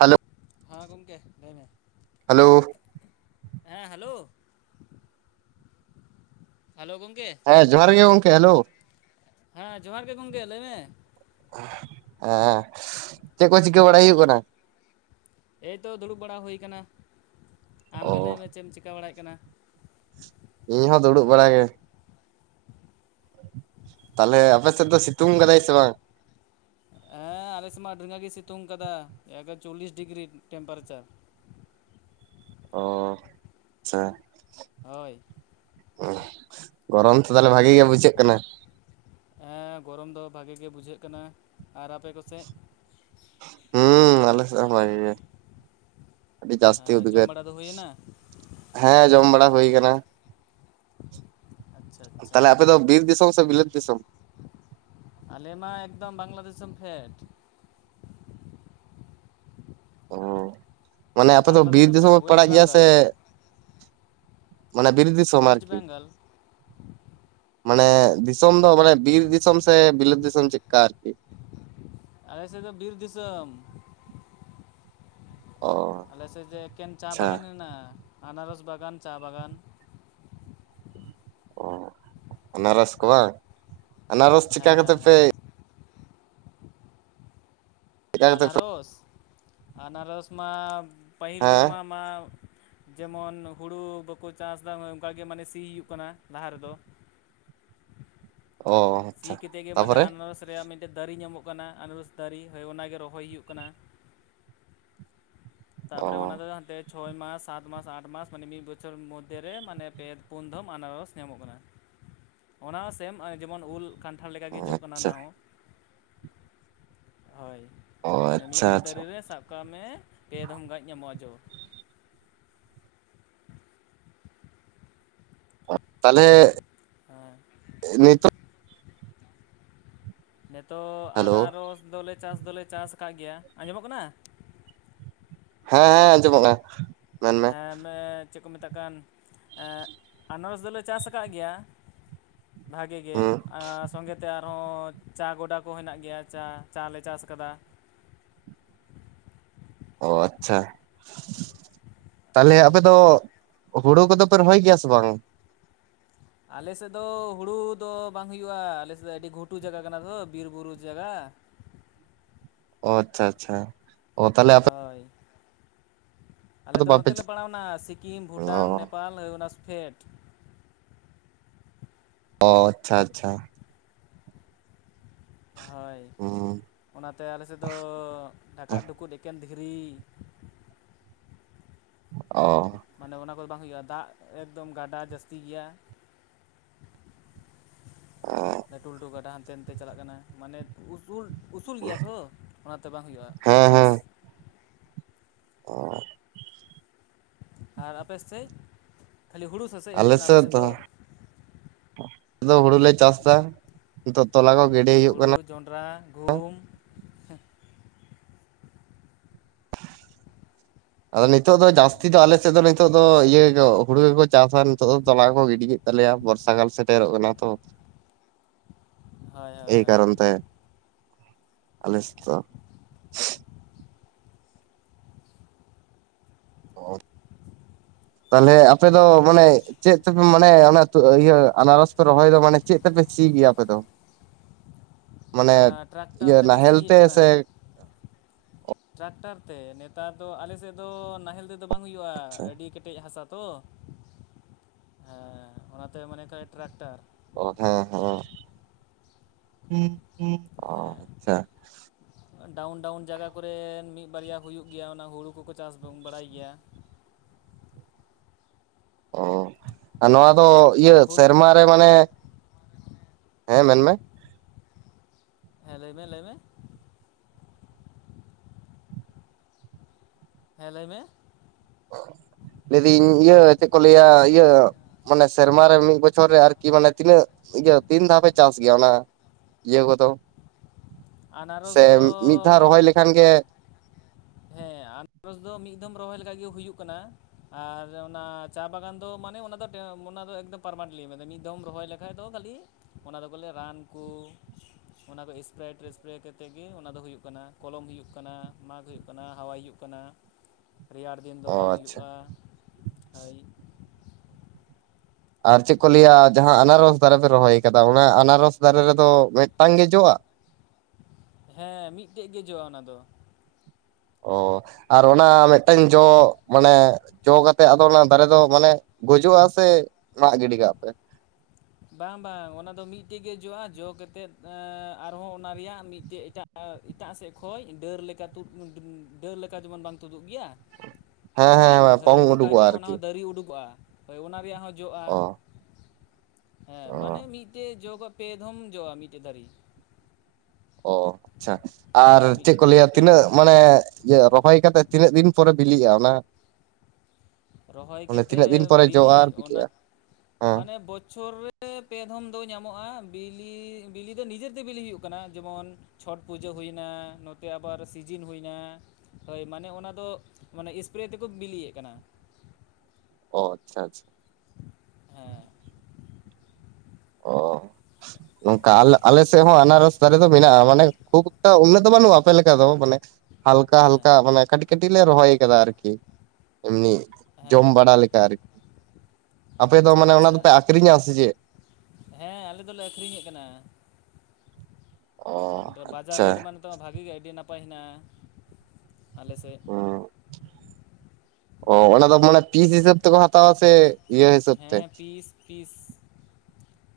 Hello ᱦᱮᱸ ᱜᱚᱢᱠᱮ ᱞᱟᱹᱭ ᱢᱮ ᱦᱮᱞᱳ ᱦᱮᱸ ᱦᱮᱞᱳ ᱦᱮᱞᱳ ᱜᱚᱢᱠᱮ ᱦᱮᱸ ᱡᱚᱦᱟᱨ ᱜᱮ ᱜᱚᱢᱠᱮ ᱦᱮᱞᱳ ᱦᱮᱸ ᱡᱚᱦᱟᱨ ᱜᱮ ᱜᱚᱢᱠᱮ ᱞᱟᱹᱭ ᱢᱮ ᱦᱮᱸ ᱪᱮᱫ ᱠᱚ ᱪᱤᱠᱟᱹ ᱵᱟᱲᱟᱭ ᱦᱩᱭᱩᱜ ᱠᱟᱱᱟ? ᱮᱭᱛᱚ ᱫᱩᱲᱩᱵ ᱵᱟᱲᱟ ᱦᱩᱭ ᱠᱟᱱᱟ ᱟᱢ ᱚ ᱜᱮ ᱞᱟᱹᱭᱢᱮ ᱪᱮᱜ ᱮᱢ ᱪᱮᱠᱟ ᱵᱟᱲᱟᱭᱮᱫ ᱠᱟᱱᱟ ᱤᱧᱦᱚᱸ ᱫᱩᱲᱩᱵ ᱵᱟᱲᱟ ᱜᱮ ᱛᱟᱞᱦᱮ ᱟᱯᱮᱥᱮᱫ ᱫᱚ ᱥᱤᱛᱩᱝ ᱠᱟᱫᱟᱭ ᱥᱮ ᱵᱟᱝ ᱦᱮᱸ ᱟᱞᱮᱥᱮᱫ ᱢᱟ ᱟᱰᱹᱤ ᱨᱟᱜᱤ ᱜᱮ ᱥᱤᱛᱩᱝ ᱠᱟᱫᱟ ᱮᱠᱫᱚᱢ ᱪᱚᱞᱞᱤᱥ ᱰᱤᱜᱽᱨᱤ ᱴᱮᱢᱯᱟᱨᱮᱪᱟᱨ ᱚ ᱟᱪᱪᱷᱟ ᱦᱳᱭ [unintelligible] ᱜᱚᱨᱚᱢ ᱛᱚ ᱛᱟᱞᱦᱮ ᱵᱷᱟᱜᱮ ᱜᱮ ᱵᱩᱡᱷᱟᱹᱜ ᱠᱟᱱᱟ ᱦᱮᱸ ᱜᱚᱨᱚᱢ ᱫᱚ ᱵᱷᱟᱜᱮ ᱜᱮ ᱵᱩᱡᱷᱟᱹᱜ ᱠᱟᱱᱟ ᱟᱨ ᱟᱯᱮ ᱠᱚ ᱦᱩᱸ ᱟᱞᱮ ᱥᱮᱫ ᱦᱚᱸ ᱵᱷᱟᱜᱮ ᱜᱮ ᱟᱹᱰᱤ ᱡᱟᱹᱥᱛᱤ ᱡᱚᱢ ᱩᱫᱽᱜᱟᱹᱨ ᱵᱟᱲᱟ ᱫᱚ ᱦᱩᱭᱮᱱᱟ ᱦᱮᱸ ᱡᱚᱢ ᱵᱟᱲᱟ ᱦᱩᱭ ᱠᱟᱱᱟ ᱟᱪᱪᱷᱟ ᱟᱪᱪᱷᱟ ᱛᱟᱞᱦᱮ ᱟᱯᱮ ᱫᱚ ᱵᱤᱨ ᱫᱤᱥᱚᱢ ᱥᱮ ᱵᱤᱞᱟᱹᱛ ᱫᱤᱥᱚᱢ ᱟᱞᱮ ᱢᱟ ᱮᱠᱫᱚᱢ ᱵᱟᱝᱞᱟ ᱫᱤᱥᱚᱢ ᱯᱷᱮᱰ ᱚ ᱢᱟᱱᱮ ᱟᱯᱮ ᱫᱚ ᱵᱟᱝᱞᱟ ᱵᱤᱨ ᱫᱤᱥᱚᱢ ᱯᱷᱮᱰ ᱯᱮ ᱳᱭᱮᱥᱴ ᱯᱟᱲᱟᱜ ᱜᱮᱭᱟ ᱵᱮᱝᱜᱚᱞ ᱥᱮ ᱢᱟᱱᱮ ᱵᱤᱨ ᱫᱤᱥᱚᱢ ᱳᱭᱮᱥᱴ ᱟᱨᱠᱤ ᱵᱮᱝᱜᱚᱞ ᱢᱟᱱᱮ ᱫᱤᱥᱚᱢ ᱫᱚ ᱢᱟᱱᱮ ᱵᱤᱨ ᱫᱤᱥᱚᱢ ᱥᱮ ᱵᱤᱞᱟᱹᱛ ᱫᱤᱥᱚᱢ ᱪᱮᱫ ᱞᱮᱠᱟ ᱟᱨᱠᱤ? ᱟᱞᱮ ᱥᱮᱫ ᱫᱚ ᱵᱤᱨ ᱫᱤᱥᱚᱢ ᱚ ᱟᱞᱮᱥᱮᱫ ᱫᱚ ᱮᱠᱮᱱ ᱪᱟ ᱟᱪᱪᱷᱟ ᱵᱟᱜᱟᱱ ᱦᱮᱱᱟᱜᱼᱟ ᱟᱱᱟᱨᱚᱥ ᱵᱟᱜᱟᱱ ᱪᱟ ᱵᱟᱜᱟᱱ ᱚ ᱟᱱᱟᱨᱚᱥ ᱠᱚ ᱵᱟᱝ ᱟᱱᱟᱨᱚᱥ ᱪᱤᱠᱟ ᱦᱮᱸ ᱠᱟᱛᱮ ᱦᱮᱸ ᱯᱮ ᱦᱮᱸ ᱪᱤᱠᱟ ᱠᱟᱛᱮ ᱯᱮ ᱟᱱᱟᱨᱚᱥ ᱟᱱᱟᱨᱚᱥ ᱢᱟ ᱯᱟᱹᱦᱤᱞ ᱦᱮᱸ ᱨᱮᱢᱟ ᱢᱟ ᱡᱮᱢᱚᱱ ᱦᱩᱲᱩ ᱵᱟᱠᱚ ᱪᱟᱥᱫᱟ ᱚᱱᱠᱟ ᱜᱮ ᱢᱟᱱᱮ ᱥᱤ ᱦᱩᱭᱩᱜ ᱠᱟᱱᱟ ᱞᱟᱦᱟ ᱨᱮᱫᱚ ᱚ ᱥᱤ ᱟᱪᱪᱷᱟ ᱠᱟᱛᱮᱫ ᱜᱮ ᱢᱟᱱᱮ ᱛᱟᱯᱚᱨᱮ ᱟᱱᱟᱨᱚᱥ ᱨᱮᱭᱟᱜ ᱢᱤᱫ ᱴᱮᱡ ᱫᱟᱨᱮ ᱧᱟᱢᱚᱜ ᱠᱟᱱᱟ ᱟᱱᱟᱨᱚᱥ ᱫᱟᱨᱮ ᱦᱳᱭ ᱚᱱᱟᱜᱮ ᱨᱚᱦᱚᱭ ᱦᱩᱭᱩᱜ ᱠᱟᱱᱟ ᱚ ᱛᱟᱯᱚᱨᱮ ᱚᱱᱟ ᱠᱚ ᱟᱛᱮ ᱪᱷᱚᱭ ᱢᱟᱥ ᱥᱟᱛ ᱢᱟᱥ ᱟᱴ ᱢᱟᱥ ᱢᱟᱱᱮ ᱢᱤᱫ ᱵᱚᱪᱷᱚᱨ ᱢᱚᱫᱷᱮᱨᱮ ᱢᱟᱱᱮ ᱯᱮ ᱯᱩᱱ ᱫᱷᱚᱢ ᱟᱱᱟᱨᱚᱥ ᱧᱟᱢᱚᱜ ᱠᱟᱱᱟ᱾ ᱚᱱᱟ ᱦᱚᱸ ᱥᱮᱢ ᱡᱮᱢᱚᱱ ᱩᱞ ᱠᱟᱱᱴᱷᱟᱲ ᱞᱮᱠᱟ ᱜᱮ ᱡᱚᱜ ᱠᱟᱱᱟ ᱟᱪᱪᱷᱟ ᱚᱱᱟ ᱦᱚᱸ ᱦᱳᱭ ᱚ ᱢᱟᱱᱮ ᱟᱪᱪᱷᱟ ᱢᱤᱫᱴᱮᱡ ᱟᱪᱪᱷᱟ ᱫᱟᱨᱮ ᱨᱮ ᱥᱟᱵ ᱠᱟᱜ ᱢᱮ ᱯᱮ ᱫᱷᱚᱢ ᱜᱟᱡ ᱧᱟᱢᱚᱜᱼᱟ ᱡᱚ ᱛᱟᱞᱦᱮ ᱦᱮᱸ ᱱᱤᱛᱚᱜ ᱱᱤᱛᱚᱜ ᱦᱮᱞᱳ ᱟᱱᱟᱨᱚᱥ ᱫᱚᱞᱮ ᱪᱟᱥ ᱫᱚᱞᱮ ᱪᱟᱥ ᱠᱟᱜ ᱜᱮᱭᱟ ᱟᱸᱡᱚᱢᱼᱚᱜ ᱠᱟᱱᱟ ᱦᱮᱸ ᱦᱮᱸ ᱟᱸᱡᱚᱢᱼᱚᱜ ᱠᱟᱱᱟ ᱢᱮᱱᱢᱮ ᱮᱸᱜ ᱚᱱᱮ ᱪᱮᱫ ᱠᱚ ᱢᱮᱛᱟᱜ ᱠᱟᱱ ᱟᱱᱟᱨᱚᱥ ᱫᱚᱞᱮ ᱪᱟᱥ ᱟ ᱠᱟᱜ ᱜᱮᱭᱟ ᱵᱷᱟᱜᱤ ᱜᱮ ᱦᱩᱸ ᱥᱚᱸᱜᱮᱛᱮ ᱟᱨᱦᱚᱸ ᱪᱟ ᱜᱚᱰᱟ ᱠᱚ ᱦᱮᱸᱱᱟᱜ ᱜᱮᱭᱟ ᱪᱟ ᱪᱟ ᱞᱮ ᱪᱟᱥ ᱠᱟᱫᱟ ᱚ ᱟᱪᱪᱷᱟ ᱛᱟᱦᱞᱮ ᱦᱳᱭ ᱟᱯᱮ ᱫᱚ ᱦᱩᱲᱩ ᱠᱚᱫᱚ ᱯᱮ ᱨᱚᱦᱚᱭ ᱜᱮᱭᱟ ᱥᱮ ᱵᱟᱝ? ᱟᱞᱮᱥᱮᱫ ᱫᱚ ᱦᱩᱲᱩ ᱫᱚ ᱵᱟᱝ ᱦᱩᱭᱩᱜᱼᱟ ᱟᱞᱮ ᱥᱮᱫ ᱫᱚ ᱟᱹᱰᱤ ᱜᱷᱩᱴᱩ ᱡᱟᱭᱜᱟ ᱠᱟᱱᱟ ᱛᱚ ᱵᱤᱨ ᱵᱩᱨᱩ ᱡᱟᱭᱜᱟ ᱚ ᱟᱪᱪᱷᱟ ᱟᱪᱪᱷᱟ ᱚ ᱛᱟᱞᱦᱮ ᱦᱳᱭ ᱟᱞᱮ ᱫᱚ ᱱᱚᱛᱮ ᱞᱮ ᱯᱟᱲᱟᱣᱱᱟ ᱥᱤᱠᱤᱢ ᱚ ᱵᱷᱩᱴᱟᱱ ᱱᱮᱯᱟᱞ ᱯᱷᱮᱴ ᱚ ᱟᱪᱪᱷᱟ ᱟᱪᱪᱷᱟ ᱦᱳᱭ ᱦᱩᱸ ᱚᱱᱟ ᱛᱮ ᱟᱞᱮ ᱥᱮᱫ ᱫᱚ ᱚ ᱰᱷᱟᱠᱟᱫ ᱰᱩᱠᱩᱡ ᱮᱠᱮᱱ ᱫᱷᱤᱨᱤ ᱚ ᱢᱟᱱᱮ ᱚᱱᱟ ᱠᱚᱫᱚ ᱵᱟᱝ ᱦᱩᱭᱩᱜᱼᱟ ᱫᱟᱜ ᱮᱠᱫᱚᱢ ᱜᱟᱰᱟ ᱡᱟᱹᱥᱛᱤ ᱜᱮᱭᱟ ᱞᱟᱹᱴᱩ ᱞᱟᱹᱴᱩ ᱠᱟᱴᱟ ᱦᱟᱱᱛᱮ ᱱᱟᱛᱮ ᱪᱟᱞᱟᱜ ᱠᱟᱱᱟ ᱢᱟᱱᱮ ᱩᱥᱩᱞ ᱩᱥᱩᱞ ᱜᱮᱭᱟ ᱛᱷᱚ ᱚᱱᱟᱛᱮ ᱵᱟᱝ ᱦᱩᱭᱩᱜᱼᱟ ᱦᱮᱸ ᱪᱟᱥ ᱚᱸᱻ ᱟᱨ ᱟᱯᱮ ᱥᱮᱫ ᱠᱷᱟᱹᱞᱤ ᱦᱩᱲᱩ ᱥᱮᱥᱮᱫ ᱦᱩᱭᱩᱜ ᱠᱟᱱᱟ ᱟᱯᱮ ᱥᱮᱫ ᱫᱚ? ᱟᱫᱚ ᱦᱩᱲᱩᱞᱮ ᱪᱟᱥᱫᱟ ᱱᱤᱛᱳᱜ ᱛᱚᱞᱟ ᱠᱚ ᱜᱤᱰᱤ ᱦᱩᱭᱩᱜ ᱠᱟᱱᱟ ᱾ ᱡᱚᱸᱰᱨᱟ, ᱜᱷᱩᱢ, ᱟᱫᱚ ᱱᱤᱛᱚᱜ ᱫᱚ ᱡᱟᱹᱥᱛᱤ ᱫᱚ ᱟᱞᱮ ᱥᱮᱫ ᱫᱚ ᱱᱤᱛᱚᱜ ᱫᱚ ᱤᱭᱟᱹ ᱦᱩᱲᱩ ᱜᱮᱠᱚ ᱪᱟᱥᱟ ᱱᱤᱛᱚᱜ ᱫᱚ ᱛᱚᱞᱟ ᱠᱚᱠᱚ ᱜᱤᱰᱤ ᱛᱟᱞᱮᱭᱟ ᱵᱚᱨᱥᱟ ᱠᱟᱞ ᱥᱮᱴᱮᱨᱚᱜ ᱠᱟᱱᱟ ᱛᱚ ᱦᱳᱭ ᱦᱳᱭ ᱮᱭ ᱦᱳᱭ ᱠᱟᱨᱚᱱ ᱛᱮ ᱟᱞᱮ ᱥᱮᱫ ᱫᱚ ᱛᱟᱞᱦᱮ ᱟᱯᱮ ᱫᱚ ᱢᱟᱱᱮ ᱪᱮᱫ ᱛᱮᱯᱮ ᱢᱟᱱᱮ ᱤᱭᱟᱹ ᱟᱱᱟᱨᱚᱥ ᱯᱮ ᱨᱚᱦᱚᱭ ᱮᱫᱟ ᱢᱟᱱᱮ ᱪᱮᱫ ᱛᱮᱯᱮ ᱥᱤ ᱜᱮᱭᱟ ᱟᱯᱮ ᱫᱚ? ᱢᱟᱱᱮ ᱴᱨᱟᱠᱴᱟᱨ ᱤᱭᱟᱹ ᱛᱮᱞᱮ ᱱᱟᱦᱮᱞ ᱥᱤ ᱛᱮ ᱮᱫ ᱠᱟᱱᱟ᱾ ᱥᱮ ᱴᱨᱟᱠᱴᱟᱨ ᱛᱮ ᱱᱮᱛᱟᱨ ᱫᱚ ᱟᱞᱮ ᱥᱮᱫ ᱫᱚ ᱱᱟᱦᱮᱞ ᱛᱮᱫᱚ ᱵᱟᱝ ᱦᱩᱭᱩᱜᱼᱟ ᱟᱹᱰᱤ ᱠᱮᱴᱮᱡ ᱦᱟᱥᱟ ᱛᱚ ᱦᱮᱸ ᱚᱱᱟᱛᱮ ᱢᱟᱱᱮ ᱠᱟᱭᱛᱮ ᱴᱨᱟᱠᱴᱟᱨ ᱚ [unintelligible] [inaudible] ᱦᱮᱸ ᱟᱪᱪᱷᱟ ᱰᱟᱣᱩᱱ ᱰᱟᱣᱩᱱ ᱡᱟᱭᱜᱟ ᱠᱚᱨᱮ ᱢᱤᱫ ᱵᱟᱨᱭᱟ ᱦᱩᱭᱩᱜ ᱜᱮᱭᱟ ᱚᱱᱟ ᱦᱩᱲᱩ ᱠᱚᱠᱚ ᱪᱟᱥ ᱫᱚᱢ ᱵᱟᱲᱟᱭ ᱜᱮᱭᱟ ᱾ ᱚ ᱟᱨ ᱱᱚᱣᱟ ᱫᱚ ᱤᱭᱟᱹ ᱟᱨ ᱦᱩᱞ ᱥᱮᱨᱢᱟ ᱨᱮ ᱢᱟᱱᱮ ᱦᱮᱸ ᱢᱮᱱᱢᱮ ᱦᱮᱸ ᱞᱟᱹᱭᱢᱮ ᱞᱟᱹᱭ ᱢᱮ ᱦᱮᱸ ᱞᱟᱹᱭ ᱢᱮ ᱾ ᱞᱟᱹᱭᱫᱟᱹᱧ ᱤᱭᱟᱹ ᱪᱮᱫ ᱠᱚ ᱞᱟᱹᱭᱟ ᱤᱭᱟᱹ ᱢᱟᱱᱮ ᱥᱮᱨᱢᱟᱨᱮ ᱢᱤᱫ ᱵᱚᱪᱷᱚᱨ ᱨᱮ ᱟᱨᱠᱤ ᱢᱟᱱᱮ ᱛᱤᱱᱟᱹᱜ ᱤᱭᱟᱹ ᱛᱤᱱ ᱫᱷᱟᱣ ᱯᱮ ᱪᱟᱥ ᱜᱮᱭᱟ? ᱚᱱᱟ ᱤᱭᱟᱹ ᱠᱚᱫᱚ ᱟᱱᱟᱨᱚᱥ ᱥᱮ ᱫᱚ ᱢᱤᱫ ᱫᱷᱟᱣ ᱨᱚᱦᱚᱭ ᱞᱮᱠᱷᱟᱱ ᱜᱮ ᱦᱮᱸ ᱟᱱᱟᱨᱚᱥ ᱫᱚ ᱢᱤᱫ ᱫᱚᱢ ᱨᱚᱦᱚᱭ ᱞᱮᱠᱟᱡ ᱜᱮ ᱦᱩᱭᱩᱜ ᱠᱟᱱᱟ ᱟᱨ ᱚᱱᱟ ᱪᱟ ᱵᱟᱜᱟᱱ ᱫᱚ ᱢᱟᱱᱮ ᱚᱱᱟ ᱫᱚ ᱚᱱᱟ ᱫᱚ ᱮᱠᱫᱚᱢ ᱯᱟᱨᱢᱟᱱᱮᱱᱴ ᱞᱤ [unintelligible] ᱢᱤᱫ ᱫᱷᱚᱢ ᱨᱚᱦᱚᱭ ᱞᱮᱠᱷᱟᱡ ᱫᱚ ᱠᱷᱟᱹᱞᱤ ᱚᱱᱟ ᱫᱚ ᱠᱚ ᱞᱟᱹᱭᱟ ᱨᱟᱱ ᱠᱚ ᱚᱱᱟ ᱠᱚ [unintelligible] ᱥᱯᱨᱮ ᱠᱟᱛᱮᱫ ᱜᱮ ᱚᱱᱟ ᱫᱚ ᱦᱩᱭᱩᱜ ᱠᱟᱱᱟ ᱠᱚᱞᱚᱢ ᱦᱩᱭᱩᱜ ᱠᱟᱱᱟ, ᱢᱟᱜᱽ ᱦᱩᱭᱩᱜ ᱠᱟᱱᱟ, ᱦᱟᱣᱟᱭ ᱦᱩᱭᱩᱜ ᱠᱟᱱᱟ ᱾ ᱨᱮᱭᱟᱲ ᱫᱤᱱ ᱫᱚ ᱚ ᱵᱟᱝ ᱟᱪᱪᱷᱟ ᱦᱩᱭᱩᱜᱼᱟ ᱟᱹᱭ ᱟᱨ ᱪᱮᱫ ᱠᱚ ᱞᱟᱹᱭᱟ ᱡᱟᱦᱟᱸ ᱟᱱᱟᱨᱚᱥ ᱫᱟᱨᱮ ᱯᱮ ᱨᱚᱦᱚᱭ ᱠᱟᱫᱟ ᱚᱱᱟ ᱟᱱᱟᱨᱚᱥ ᱫᱟᱨᱮ ᱨᱮᱫᱚ ᱢᱮᱫᱴᱟᱝ ᱜᱮ ᱡᱚᱜᱼᱟ? ᱦᱮᱸ ᱢᱤᱫᱴᱮᱡ ᱜᱮ ᱡᱚᱜᱼᱟ ᱚᱱᱟ ᱫᱚ ᱾ ᱚ ᱟᱨ ᱚᱱᱟ ᱢᱮᱫᱴᱟᱝ ᱡᱚ ᱢᱟᱱᱮ ᱡᱚ ᱠᱟᱛᱮ ᱟᱫᱚ ᱚᱱᱟ ᱫᱟᱨᱮ ᱫᱚ ᱢᱟᱱᱮ ᱜᱚᱡᱚᱜᱼᱟ ᱥᱮ ᱡᱟᱜ ᱜᱤᱰᱤ ᱠᱟᱜ-ᱟ ᱯᱮ? ᱵᱟᱝ ᱵᱟᱝ ᱚᱱᱟ ᱫᱚ ᱢᱤᱫᱴᱮᱡ ᱜᱮ ᱡᱚᱜᱼᱟ ᱡᱚ ᱠᱟᱛᱮᱫ ᱟᱨᱦᱚᱸ ᱚᱱᱟ ᱨᱮᱭᱟᱜ ᱢᱤᱫᱴᱮᱡ ᱮᱴᱟᱜ ᱟᱨ ᱮᱴᱟᱜ ᱥᱮᱫ ᱠᱷᱚᱡ ᱰᱟᱹᱨ ᱞᱮᱠᱟ ᱛᱩᱫ ᱰᱟᱹ ᱰᱟᱹᱨ ᱞᱮᱠᱟ ᱡᱮᱢᱚᱱ ᱵᱟᱝ ᱛᱩᱫᱩᱜ ᱜᱮᱭᱟ? ᱦᱮᱸ ᱦᱮᱸ ᱯᱚᱭᱮᱱᱴ ᱦᱳᱭ ᱯᱚᱝ ᱩᱰᱩᱠᱚᱜᱼᱟ ᱚᱱᱠᱟᱜᱮ ᱚᱱᱟ ᱟᱨᱠᱤ ᱦᱚᱸ ᱫᱟᱨᱮ ᱩᱰᱩᱠᱚᱜᱼᱟ ᱦᱳᱭ ᱚᱱᱟ ᱨᱮᱭᱟᱜ ᱦᱚᱸ ᱡᱚᱜᱼᱟ ᱾ ᱚ ᱦᱮᱸ ᱚ ᱢᱟᱱᱮ ᱢᱤᱫᱴᱮᱱ ᱡᱚᱟᱜ ᱯᱮ ᱫᱷᱚᱢ ᱡᱚᱼᱟ ᱢᱤᱫᱴᱮᱱ ᱝᱟᱹᱨᱤ ᱚ ᱟᱪᱪᱷᱟ ᱟᱨ ᱪᱮᱫ ᱢᱤᱫᱴᱮᱡ ᱠᱚ ᱫᱟᱨᱮ ᱞᱟᱹᱭᱟ ᱠᱷᱚᱡ ᱯᱮ ᱛᱤᱱᱟᱹᱜ ᱫᱷᱚᱢ ᱢᱟᱱᱮ ᱤᱭᱟᱹ ᱨᱚᱦᱚᱭ ᱠᱟᱛᱮᱮᱫ ᱛᱤᱱᱟᱹᱜ ᱫᱤᱱ ᱯᱚᱨᱮ ᱵᱤᱞᱤᱜᱼᱟ ᱚᱱᱟ? ᱨᱚᱦᱚᱭ ᱢᱟᱱᱮ ᱛᱤᱱᱟᱹᱜ ᱫᱤᱱ ᱠᱟᱛᱮᱮᱫ ᱯᱚᱨᱮ ᱡᱚᱜᱼᱟ ᱵᱤᱞᱤᱜ ᱟᱨ ᱚᱱᱟ ᱵᱤᱞᱤᱜᱼᱟ ᱦᱮᱸ ᱢᱟᱱᱮ ᱵᱚᱪᱷᱚᱨ ᱨᱮ ᱨᱮ ᱯᱮ ᱫᱷᱚᱢ ᱫᱚ ᱧᱟᱢᱚᱜᱼᱟ ᱵᱤᱞᱤ ᱵᱤᱞᱤ ᱫᱚ ᱱᱤᱡᱮᱨᱛᱮ ᱵᱤᱞᱤ ᱦᱩᱭᱩᱜ ᱠᱟᱱᱟ ᱡᱮᱢᱚᱱ ᱪᱷᱚᱴ ᱯᱩᱡᱟᱹ ᱦᱩᱭᱱᱟ, ᱱᱚᱛᱮ ᱟᱵᱟᱨ ᱥᱤᱡᱤᱱ ᱦᱩᱭᱱᱟ ᱾ ᱦᱳᱭ ᱢᱟᱱᱮ ᱚᱱᱟ ᱫᱚ ᱢᱟᱱᱮ ᱥᱯᱨᱮ ᱛᱮᱠᱚ ᱵᱤᱞᱤᱭᱮᱫ ᱠᱟᱱᱟ ᱚ ᱟᱪᱪᱷᱟ ᱟᱪᱪᱷᱟ ᱦᱮᱸ ᱚ ᱱᱚᱝᱠᱟᱞᱮ ᱟᱞ ᱟᱞᱮ ᱥᱮᱫ ᱦᱚᱸ ᱟᱱᱟᱨᱚᱥ ᱫᱟ--ᱨᱮᱫᱚ ᱢᱮᱱᱟᱜᱼᱟ ᱢᱟᱱᱮ ᱠᱷᱩᱵ ᱮ ᱩᱱᱟᱹᱜ ᱫᱚ ᱵᱟᱹᱱᱩᱜᱼᱟ ᱟᱯᱮ ᱞᱮᱠᱟ ᱫᱚ ᱢᱟᱱᱮ ᱦᱟᱞᱠᱟ ᱦᱮᱸ ᱦᱟᱞᱠᱟ ᱢᱟᱱᱮ ᱠᱟᱹᱴᱤᱡ ᱠᱟᱹᱴᱤᱡ ᱞᱮ ᱨᱚᱦᱚᱭ ᱠᱟᱫᱟ ᱟᱨᱠᱤ ᱮᱢᱱᱤ ᱡᱚᱢ ᱦᱮᱸ ᱵᱟᱲᱟ ᱞᱮᱠᱟ ᱟᱨᱠᱤ ᱟᱯᱮ ᱫᱚ ᱟᱪᱪᱷᱟ ᱢᱟᱱᱮ ᱚᱱᱟ ᱟᱪᱪᱷᱟ ᱫᱚᱯᱮ ᱟᱠᱷᱨᱤᱧᱟ ᱥᱮ ᱪᱮᱫ? ᱦᱮᱸ ᱟᱞᱮ ᱫᱚᱞᱮ ᱟᱹᱠᱷᱨᱤᱧᱮᱫ ᱠᱟᱱᱟ ᱾ ᱚ ᱵᱟᱡᱟᱨ ᱟᱪᱪᱷᱟ ᱨᱮᱴ ᱢᱟ ᱱᱤᱛᱚᱜ ᱢᱟ ᱵᱷᱟᱜᱤ ᱜᱮ ᱟᱹᱰᱤ ᱱᱟᱯᱟᱭ ᱦᱮᱱᱟᱜᱼᱟ ᱟᱞᱮ ᱥᱮᱫ᱾ ᱚ ᱚᱱᱟ ᱫᱚ ᱢᱟᱱᱮ ᱯᱤᱥ ᱦᱤᱥᱟᱹᱵ ᱛᱮᱠᱚ ᱦᱟᱛᱟᱣᱟ ᱥᱮ ᱤᱭᱟᱹ ᱦᱤᱥᱟᱹᱵ ᱛᱮ ᱦᱮᱸ ᱯᱤᱥ ᱯᱤᱥ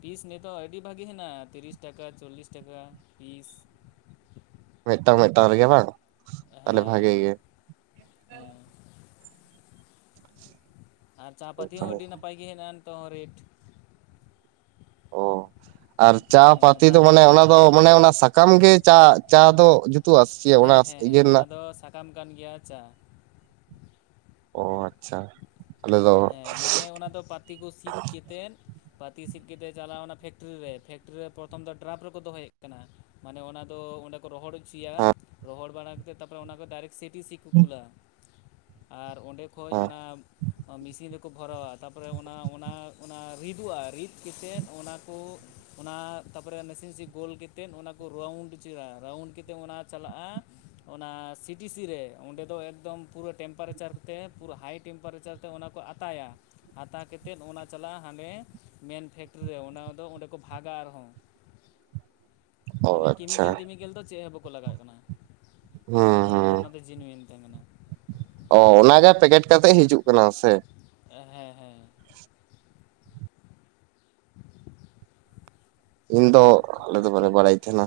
ᱯᱤᱥ ᱱᱤᱛᱚᱜ ᱟᱹᱰᱤ ᱵᱷᱟᱹᱜᱤ ᱦᱮᱱᱟᱜᱼᱟ ᱛᱤᱨᱤᱥ ᱴᱟᱠᱟ ᱪᱚᱞᱞᱤᱥ ᱴᱟᱠᱟ ᱯᱤᱥ, ᱢᱮᱴᱟᱝ ᱢᱮᱴᱟᱝ ᱨᱮᱜᱮ ᱵᱟᱝ ᱛᱟᱦᱞᱮ ᱦᱮᱸ ᱵᱷᱟᱜᱮ ᱜᱮ ᱮᱸ ᱟᱨ ᱪᱟᱯᱟᱹᱛᱤ ᱦᱚᱸ ᱟᱹᱰᱤ ᱱᱟᱯᱟᱭ ᱜᱮ ᱦᱮᱱᱟᱜ-ᱟ ᱱᱤᱛᱚᱜ ᱦᱚᱸ ᱨᱮᱴ ᱾ ᱚ ᱟᱨ ᱪᱟ ᱯᱟᱹᱛᱤ ᱫᱚ ᱫᱟᱢ ᱢᱟᱱᱮ ᱚᱱᱟ ᱫᱚ ᱢᱟᱱᱮ ᱚᱱᱟ ᱥᱟᱠᱟᱢ ᱜᱮ ᱪᱟ ᱪᱟ ᱫᱚ ᱡᱩᱛᱩᱜᱼᱟ? ᱥᱮ ᱪᱮ ᱚᱱᱟ ᱦᱮᱸ ᱦᱮᱸ ᱤᱭᱟᱹ ᱦᱮᱸ ᱚᱱᱟ ᱨᱮᱱᱟᱜ ᱫᱚ ᱥᱟᱠᱟᱢ ᱠᱟᱱ ᱜᱮᱭᱟ ᱪᱟᱟ ᱾ ᱚ ᱟᱪᱪᱷᱟ ᱾ ᱦᱮᱸ ᱢᱟᱱᱮ ᱚᱱᱟ ᱫᱚ ᱯᱟᱛᱤ ᱠᱚ ᱥᱤᱫ ᱠᱮᱛᱮᱫ ᱯᱟᱹᱛᱤ ᱥᱤᱛ ᱠᱟᱛᱮᱫ ᱪᱟᱞᱟᱣ ᱮᱱᱟ ᱯᱷᱮᱠᱴᱨᱤ ᱨᱮ ᱯᱷᱮᱠᱴᱨᱤ ᱨᱮ ᱯᱨᱚᱛᱷᱚᱢ ᱫᱚ ᱰᱨᱟᱯ ᱨᱮᱠᱚ ᱫᱚᱦᱚᱭᱮᱫ ᱠᱟᱱᱟ ᱢᱟᱱᱮ ᱚᱱᱟ ᱫᱚ ᱚᱸᱰᱮ ᱠᱚ ᱨᱚᱦᱚᱲ ᱦᱚᱪᱚᱭᱟ ᱦᱮᱸ ᱨᱚᱦᱚᱲ ᱵᱟᱲᱟ ᱠᱟᱛᱮᱫ ᱛᱟᱨᱯᱚᱨᱮ ᱚᱱᱟ ᱠᱚ ᱰᱟᱭᱨᱮᱠ ᱥᱤᱴᱤ ᱥᱤ ᱠᱚ ᱠᱩᱞᱟ ᱟᱨ ᱚᱸᱰᱮ ᱠᱷᱚᱡ ᱦᱮᱸ ᱚᱱᱟ ᱛᱤᱱ ᱨᱮᱠᱚ ᱵᱷᱚᱨᱟᱣ-ᱟ ᱛᱟᱯᱚᱨᱮ ᱚᱱᱟ ᱚᱱᱟ ᱚᱱᱟ ᱨᱤᱫᱚᱜᱼᱟ ᱨᱤᱫ ᱠᱟᱛᱮᱫ ᱚᱱᱟ ᱠᱚ ᱚᱱᱟ ᱛᱟᱯᱚᱨᱮ ᱱᱟᱥᱮ ᱱᱟᱥᱮ ᱜᱳᱞ ᱠᱟᱛᱮᱫ ᱠᱟᱛᱮᱫ ᱚᱱᱟ ᱠᱚ ᱨᱟᱣᱩᱱᱰ ᱦᱚᱪᱚᱭ-ᱟ ᱨᱟᱣᱩᱱᱰ ᱠᱟᱛᱮᱫ ᱚᱱᱟ ᱪᱟᱞᱟᱜᱼᱟ ᱚᱱᱟ ᱥᱤᱴᱤᱥᱤ ᱨᱮ ᱚᱸᱰᱮ ᱫᱚ ᱮᱠᱫᱚᱢ ᱯᱩᱨᱟᱹ ᱴᱮᱢᱯᱟᱨᱮᱪᱟᱨ ᱛᱮ ᱯᱩᱨᱟᱹ ᱦᱟᱭ ᱴᱮᱢᱯᱟᱨᱮᱪᱟᱨ ᱛᱮ ᱚᱱᱟ ᱠᱚ ᱟᱛᱟᱭᱟ᱾ ᱟᱛᱟ ᱠᱟᱛᱮᱫ ᱚᱱᱟ ᱪᱟᱞᱟᱜᱼᱟ ᱦᱟᱸᱰᱮ ᱢᱮᱱ ᱯᱷᱮᱠᱴᱨᱤ ᱨᱮ ᱚᱱᱟ ᱫᱚ ᱚᱸᱰᱮ ᱠᱚ ᱵᱷᱟᱜᱟ ᱟᱨᱦᱚᱸ ᱚ ᱢᱟᱱᱮ ᱟᱪᱪᱷᱟ ᱠᱮᱢᱤᱠᱮᱞ ᱴᱮᱢᱤᱠᱮᱞ ᱫᱚ ᱪᱮᱫ ᱦᱚᱸ ᱵᱟᱠᱚ ᱞᱟᱜᱟᱣᱟᱜ ᱠᱟᱱᱟ ᱦᱩᱸ ᱮᱠᱫᱚᱢ ᱦᱩᱸ ᱚᱱᱟ ᱫᱚ ᱡᱤᱱᱩᱭᱮᱱ ᱛᱮ ᱢᱮᱱᱟᱜ ᱟ ᱚ ᱚᱱᱟᱜᱮ ᱯᱮᱠᱮᱴ ᱠᱟᱛᱮᱜ ᱦᱤᱡᱩᱜ ᱠᱟᱱᱟ ᱥᱮ? ᱦᱮᱸ ᱦᱮᱸ ᱤᱧ ᱫᱚ ᱟᱞᱮ ᱫᱚ ᱵᱟᱞᱮ ᱵᱟᱲᱟᱭ ᱛᱟᱦᱮᱱᱟ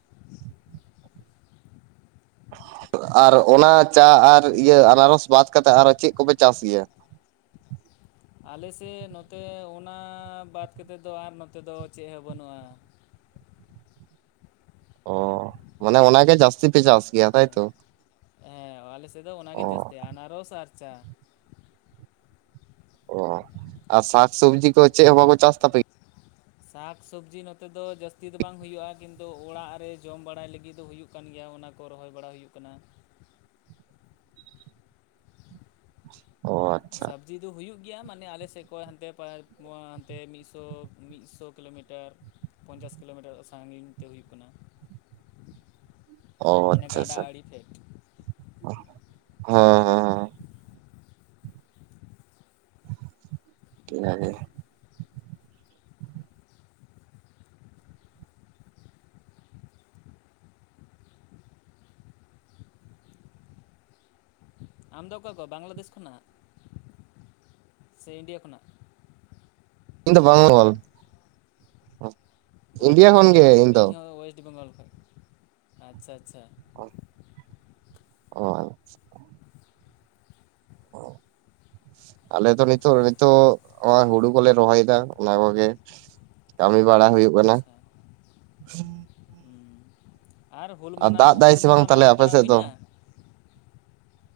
[inaudible] ᱟᱨ ᱚᱱᱟ ᱪᱟ ᱟᱨ ᱤᱭᱟᱹ ᱟᱱᱟᱨᱚᱥ ᱵᱟᱫ ᱠᱟᱛᱮᱫ ᱟᱨᱚ ᱪᱮᱫ ᱠᱚᱯᱮ ᱪᱟᱥ ᱜᱮᱭᱟ? ᱟᱞᱮ ᱥᱮᱫ ᱱᱚᱛᱮ ᱚᱱᱟ ᱵᱟᱫ ᱠᱟᱛᱮᱫ ᱫᱚ ᱟᱨ ᱱᱚᱛᱮ ᱫᱚ ᱪᱮᱫ ᱦᱚᱸ ᱵᱟᱹᱱᱩᱜᱼᱟ᱾ ᱚ ᱢᱟᱱᱮ ᱚᱱᱟᱜᱮ ᱡᱟᱹᱥᱛᱤ ᱯᱮ ᱪᱟᱥ ᱜᱮᱭᱟ ᱛᱟᱭᱛᱚ ᱦᱮᱸ ᱮᱸ ᱟᱞᱮ ᱥᱮᱫ ᱫᱚ ᱚ ᱚᱱᱟᱜᱮ ᱡᱟᱹᱥᱛᱤ ᱟᱱᱟᱨᱚᱥ ᱟᱨ ᱪᱟ᱾ ᱚ ᱟᱨ ᱥᱟᱠ ᱥᱚᱵᱽᱡᱤ ᱠᱚ ᱪᱮᱫ ᱦᱚᱸ ᱵᱟᱠᱚ ᱪᱟᱥ ᱛᱟᱯᱮ ᱜᱮᱭᱟ ᱥᱟᱠ ᱥᱚᱵᱽᱡᱤ ᱱᱚᱛᱮ ᱫᱚ ᱡᱟᱹᱥᱛᱤ ᱫᱚ ᱵᱟᱝ ᱦᱩᱭᱩᱜᱼᱟ ᱠᱤᱱᱛᱩ ᱚᱲᱟᱜ ᱨᱮ ᱡᱚᱢ ᱵᱟᱲᱟᱭ ᱞᱟᱹᱜᱤᱫ ᱫᱚ ᱦᱩᱭᱩᱜ ᱦᱩᱭᱩᱜ ᱠᱟᱱ ᱜᱮᱭᱟ ᱚᱱᱟ ᱠᱚ ᱨᱚᱦᱚᱭ ᱵᱟᱲᱟ ᱦᱩᱭᱩᱜ ᱠᱟᱱᱟ᱾ ᱚ ᱟᱪᱪᱷᱟ ᱥᱚᱵᱽᱡᱤ ᱫᱚ ᱦᱩᱭᱩᱜ ᱜᱮᱭᱟ ᱢᱟᱱᱮ ᱟᱞᱮᱥᱮᱫ ᱠᱷᱚᱱ ᱦᱟᱱᱛᱮ ᱦᱟᱱᱛᱮ ᱢᱤᱫᱥᱚ ᱢᱤᱫᱥᱚ ᱠᱤᱞᱳᱢᱤᱴᱟᱨ᱾ ᱯᱚᱧᱪᱟᱥ ᱠᱤᱞᱳᱢᱤᱴᱟᱨ ᱥᱟᱜᱤᱧ ᱛᱮ ᱦᱩᱭᱩᱜ ᱠᱟᱱᱟ ᱚ ᱢᱟᱱᱮ ᱟᱪᱪᱷᱟ ᱜᱟᱰᱟ ᱟᱪᱪᱷᱟ ᱟᱲᱮ ᱯᱷᱮᱰ ᱦᱮᱸ ᱦᱮᱸ [unintelligible] ᱟᱢᱫᱚ ᱚᱠᱟ ᱠᱷᱚᱡ ᱵᱟᱝᱞᱟᱫᱮᱥ ᱠᱷᱚᱱᱟᱜ ᱥᱮ ᱤᱱᱰᱤᱭᱟ ᱠᱷᱚᱱᱟᱜ? ᱤᱧ ᱫᱚ ᱵᱮᱝᱜᱚᱞ᱾ ᱚᱳᱭᱮᱥᱴ ᱵᱮᱝᱜᱚᱞ ᱚ ᱤᱧ ᱦᱚᱸ ᱚᱭᱮᱥᱴ ᱵᱮᱝᱜᱚᱞ ᱠᱷᱚᱡ ᱟᱪᱪᱷᱟ ᱟᱪᱪᱷᱟ ᱚ ᱟᱪᱪᱷᱟ [inaudible] ᱟᱞᱮ ᱫᱚ ᱱᱤᱛᱚᱜ ᱱᱤᱛᱚᱜ ᱦᱩᱲᱩ ᱠᱚᱞᱮ ᱨᱚᱦᱚᱭᱮᱫᱟ ᱚᱱᱟ ᱠᱚᱜᱮ᱾ ᱠᱟᱹᱢᱤ ᱵᱟᱲᱟ ᱦᱩᱭᱩᱜ ᱠᱟᱱᱟ᱾ ᱟᱪᱪᱷᱟ ᱦᱩᱸ ᱟᱨ ᱦᱩᱞ ᱢᱟᱱᱟᱣ ᱫᱟᱜ ᱫᱟᱭ ᱦᱩᱞ ᱥᱮ ᱢᱟᱦᱟ ᱵᱟᱝ ᱛᱟᱦᱞᱮ ᱢᱟᱱᱟᱣ ᱟᱯᱮ ᱵᱟᱲᱟ ᱥᱮᱫ ᱫᱚ ᱦᱩᱭᱱᱟ?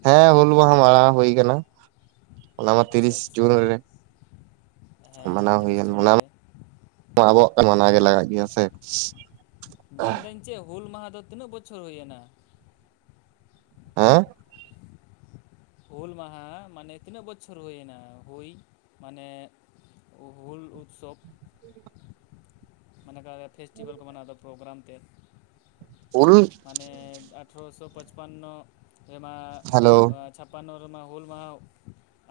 ᱦᱮᱸ ᱦᱩᱞ ᱢᱟᱦᱟ ᱢᱟᱲᱟᱝ ᱦᱩᱭ ᱠᱟᱱᱟ ᱚᱱᱟᱢᱟ ᱟᱪᱪᱷᱟ ᱛᱤᱨᱤᱥ ᱟᱪᱪᱷᱟ ᱡᱩᱱ ᱨᱮ ᱦᱮᱸ ᱦᱮᱸ ᱢᱟᱱᱟᱣ ᱦᱩᱭ ᱛᱤᱨᱤᱥ ᱠᱟᱱᱟ ᱡᱩᱱ ᱚᱱᱟ ᱨᱮ ᱟᱵᱚᱣᱟᱜ ᱠᱟᱱᱟ ᱢᱟᱱᱟᱣ ᱜᱮ ᱞᱟᱜᱟᱜ ᱜᱮᱭᱟ ᱥᱮ ᱢᱮᱱᱫᱟᱹᱧ ᱪᱮᱫ ᱦᱩᱞ ᱢᱟᱦᱟ ᱫᱚ ᱛᱤᱱᱟᱹᱜ ᱵᱚᱪᱷᱚᱨ ᱦᱩᱭᱮᱱᱟ ᱟᱸ ᱦᱩᱞ ᱢᱟᱦᱟ ᱢᱟᱱᱮ ᱛᱤᱱᱟᱹᱜ ᱵᱚᱪᱷᱚᱨ ᱦᱩᱭᱱᱟ ᱦᱩᱭ ᱢᱟᱱᱮ ᱦᱩᱞ ᱩᱛᱥᱚᱵᱽ ᱢᱟᱱᱮ ᱯᱷᱮᱥᱴᱤᱵᱮᱞ ᱠᱚ ᱢᱟᱱᱟᱣᱫᱟ ᱯᱨᱳᱜᱨᱟᱢ ᱛᱮᱫ ᱩᱞ ᱢᱟᱱᱮ ᱟᱴᱷᱨᱚᱥᱚ ᱯᱟᱪᱯᱟᱱᱱᱚ ᱨᱮᱢᱟ ᱦᱮᱞᱳ ᱮᱸ [unintelligible] ᱦᱩᱞ ᱢᱟᱦᱟ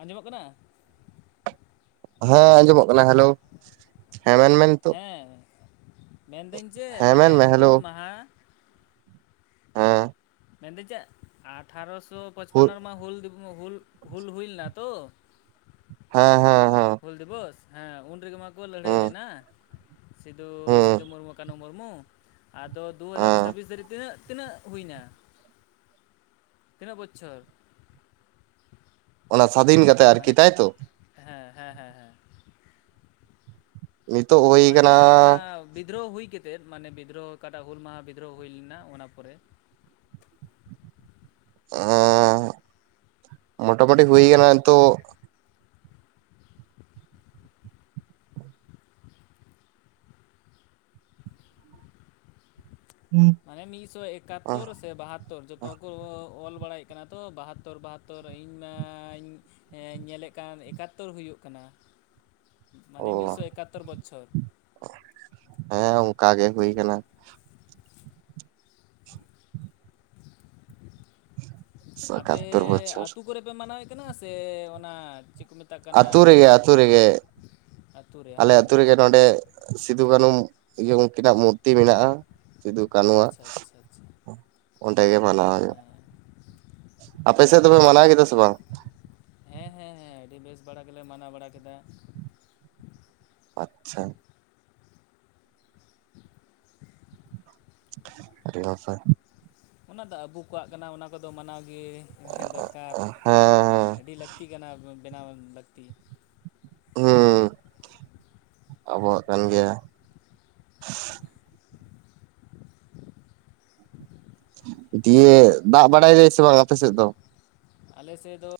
ᱟᱸᱡᱚᱢᱚᱜ ᱠᱟᱱᱟ ᱦᱮᱸ ᱟᱸᱡᱚᱢᱚᱜ ᱠᱟᱱᱟ ᱦᱮᱞᱳ ᱦᱮᱸ ᱢᱮᱱᱢᱮ ᱱᱤᱛᱚᱜ ᱦᱮᱸ ᱢᱮᱱᱫᱟᱹᱧ ᱡᱮ ᱦᱮᱸ ᱢᱟᱱᱮ ᱢᱮᱱ ᱢᱮ ᱦᱮᱞᱳ ᱦᱩᱞ ᱢᱟᱦᱟ [unintelligible] ᱢᱮᱱᱫᱟᱹᱧ ᱪᱮᱫ ᱟᱴᱷᱟᱨᱚᱥᱚ ᱦᱩ ᱯᱚᱪᱯᱟᱱᱱᱚ ᱨᱮᱢᱟ ᱦᱩᱞ ᱦᱩᱞ ᱦᱩᱞ ᱦᱩᱭ ᱞᱮᱱᱟ ᱛᱚ? ᱦᱮᱸ ᱦᱮᱸ ᱦᱮᱸ ᱦᱩᱞ ᱫᱤᱵᱚᱥ ᱦᱮᱸ ᱩᱱ ᱨᱮᱜᱮ ᱢᱟᱠᱚ ᱞᱟᱹᱲᱦᱟᱹᱭ ᱦᱩᱸ ᱞᱮᱱᱟ᱾ ᱥᱤᱫᱩ ᱦᱩᱸ ᱥᱤᱫᱩ ᱢᱩᱨᱢᱩ ᱠᱟᱹᱱᱦᱩ ᱢᱩᱨᱢᱩ ᱟᱫᱚ ᱫᱩ ᱦᱟᱡᱟᱨ ᱦᱮᱸ ᱪᱷᱟᱵᱤᱥ ᱫᱷᱟᱹᱵᱤᱡ ᱛᱤᱱᱟᱹᱜ ᱛᱤᱱᱟᱹᱜ ᱦᱩᱭᱱᱟ? ᱛᱤᱱᱟᱹᱜ ᱵᱚᱪᱷᱚᱨ? ᱚᱱᱟ ᱥᱟᱫᱷᱤᱱ ᱠᱟᱛ ᱢᱟᱱᱮ ᱦᱮᱸ ᱦᱮᱸ ᱦᱮᱸ ᱦᱮᱸ ᱱᱤᱛᱚᱜ ᱦᱩᱭ ᱢᱟᱱᱮ ᱠᱟᱱᱟ ᱚᱱᱟ ᱵᱤᱫᱽᱫᱨᱳ ᱦᱩᱭ ᱠᱟᱛᱮᱫ ᱛᱮᱫ ᱢᱟᱱᱮ ᱵᱤᱫᱽᱨᱚᱦᱚ ᱚᱠᱟᱴᱟᱜ ᱦᱩᱞ ᱢᱟᱦᱟ ᱵᱤᱫᱽᱨᱚᱦᱚ ᱦᱩᱭ ᱞᱮᱱᱟ ᱚᱱᱟ ᱯᱚᱨᱮ ᱚ ᱢᱚᱴᱟᱢᱩᱴᱤ ᱦᱩᱭ ᱠᱟᱱᱟ ᱱᱤᱛᱚᱜ [inaudible] [inaudible] ᱢᱟᱱᱮ ᱢᱤᱫᱥᱚ ᱮᱠᱟᱛᱳᱨ ᱥᱮ ᱵᱟᱦᱟᱛᱳᱨ ᱡᱚᱛ ᱛᱚ ᱠᱚ ᱚᱞ ᱵᱟᱲᱟᱭᱮᱫ ᱠᱟᱱᱟ ᱛᱚ ᱵᱟᱦᱟᱛᱳᱚᱨ ᱵᱟᱦᱟᱛᱳᱨ ᱤᱧ ᱢᱟᱧ ᱦᱮᱸ ᱧᱮᱞᱮᱫ ᱠᱟᱱ ᱮᱠᱟᱛᱛᱳᱨ ᱦᱩᱭᱩᱜ ᱠᱟᱱᱟ ᱢᱟᱱᱮ ᱚ ᱢᱤᱫᱥᱚ ᱮᱠᱟᱛᱛᱳᱨ ᱵᱚᱪᱷᱚᱨ ᱦᱮᱸ ᱚᱱᱠᱟ ᱜᱮ ᱦᱩᱭ ᱠᱟᱱᱟ ᱟᱯᱮ ᱮᱠᱟᱛᱛᱳᱨ ᱵᱚᱪᱷᱚᱨ ᱟᱹᱛᱩ ᱠᱚᱨᱮ ᱯᱮ ᱢᱟᱱᱟᱣᱮᱫ ᱠᱟᱱᱟ ᱥᱮ ᱚᱱᱟ ᱪᱮᱫ ᱠᱚ ᱢᱮᱛ ᱟᱹᱛᱩ ᱨᱮᱜᱮ ᱟᱹᱛᱩ ᱨᱮᱜᱮ ᱟᱹᱛᱩ ᱨᱮ ᱟᱞᱮ ᱦᱟᱝ ᱟᱹᱛᱩ ᱨᱮᱜᱮ ᱱᱚᱰᱮ ᱥᱤᱫᱩ ᱠᱟᱹᱱᱩ ᱮ ᱩᱱᱠᱤᱱᱟᱜ ᱢᱩᱨᱛᱤ ᱢᱮᱱᱟᱜ-ᱟ ᱥᱤᱫᱩ ᱠᱟᱹᱱᱩᱣᱟᱜ ᱟᱪᱪᱷᱟ ᱟᱪᱪᱷᱟ ᱟᱪᱪᱷᱟ ᱚᱸᱰᱮ ᱜᱮ ᱢᱟᱱᱟᱣ ᱦᱩᱭᱩᱜ-ᱟ᱾ ᱟᱯᱮ ᱥᱮᱫ ᱫᱚᱯᱮ ᱢᱟᱱᱟᱣ ᱠᱮᱫᱟ ᱥᱮ ᱵᱟᱝ? ᱦᱮᱸ ᱦᱮᱸ ᱦᱮᱸ ᱟᱹᱰᱤ ᱵᱮᱥ ᱵᱟᱲᱟ ᱜᱮᱞᱮ ᱢᱟᱱᱟᱣ ᱵᱟᱲᱟ ᱠᱮᱫᱟ ᱟᱪᱪᱷᱟ ᱟᱹᱰᱤ ᱱᱟᱯᱟᱭ ᱚᱱᱟᱫᱚ ᱟᱵᱚ ᱠᱚᱣᱟᱜ ᱠᱟᱱᱟ ᱚᱱᱟ ᱠᱚᱫᱚ ᱢᱟᱱᱟᱣ ᱜᱮ ᱫᱚᱨᱠᱟᱨ ᱦᱮᱸ ᱦᱮᱸ ᱟᱹᱰᱤ ᱞᱟᱹᱠᱛᱤ ᱠᱟᱱᱟ ᱵᱮᱱᱟᱣ ᱞᱟᱹᱠᱛᱤ ᱦᱩᱸ ᱟᱵᱚᱣᱟᱜ ᱠᱟᱱ ᱜᱮᱭᱟ [inaudible] ᱤᱭᱟ. ᱫᱟᱜ ᱵᱟᱲᱟᱭ ᱫᱟ ᱥᱮ ᱵᱟᱝ ᱟᱯᱮ ᱥᱮᱫ ᱫᱚ ᱟᱞᱮ ᱥᱮᱫ ᱫᱚ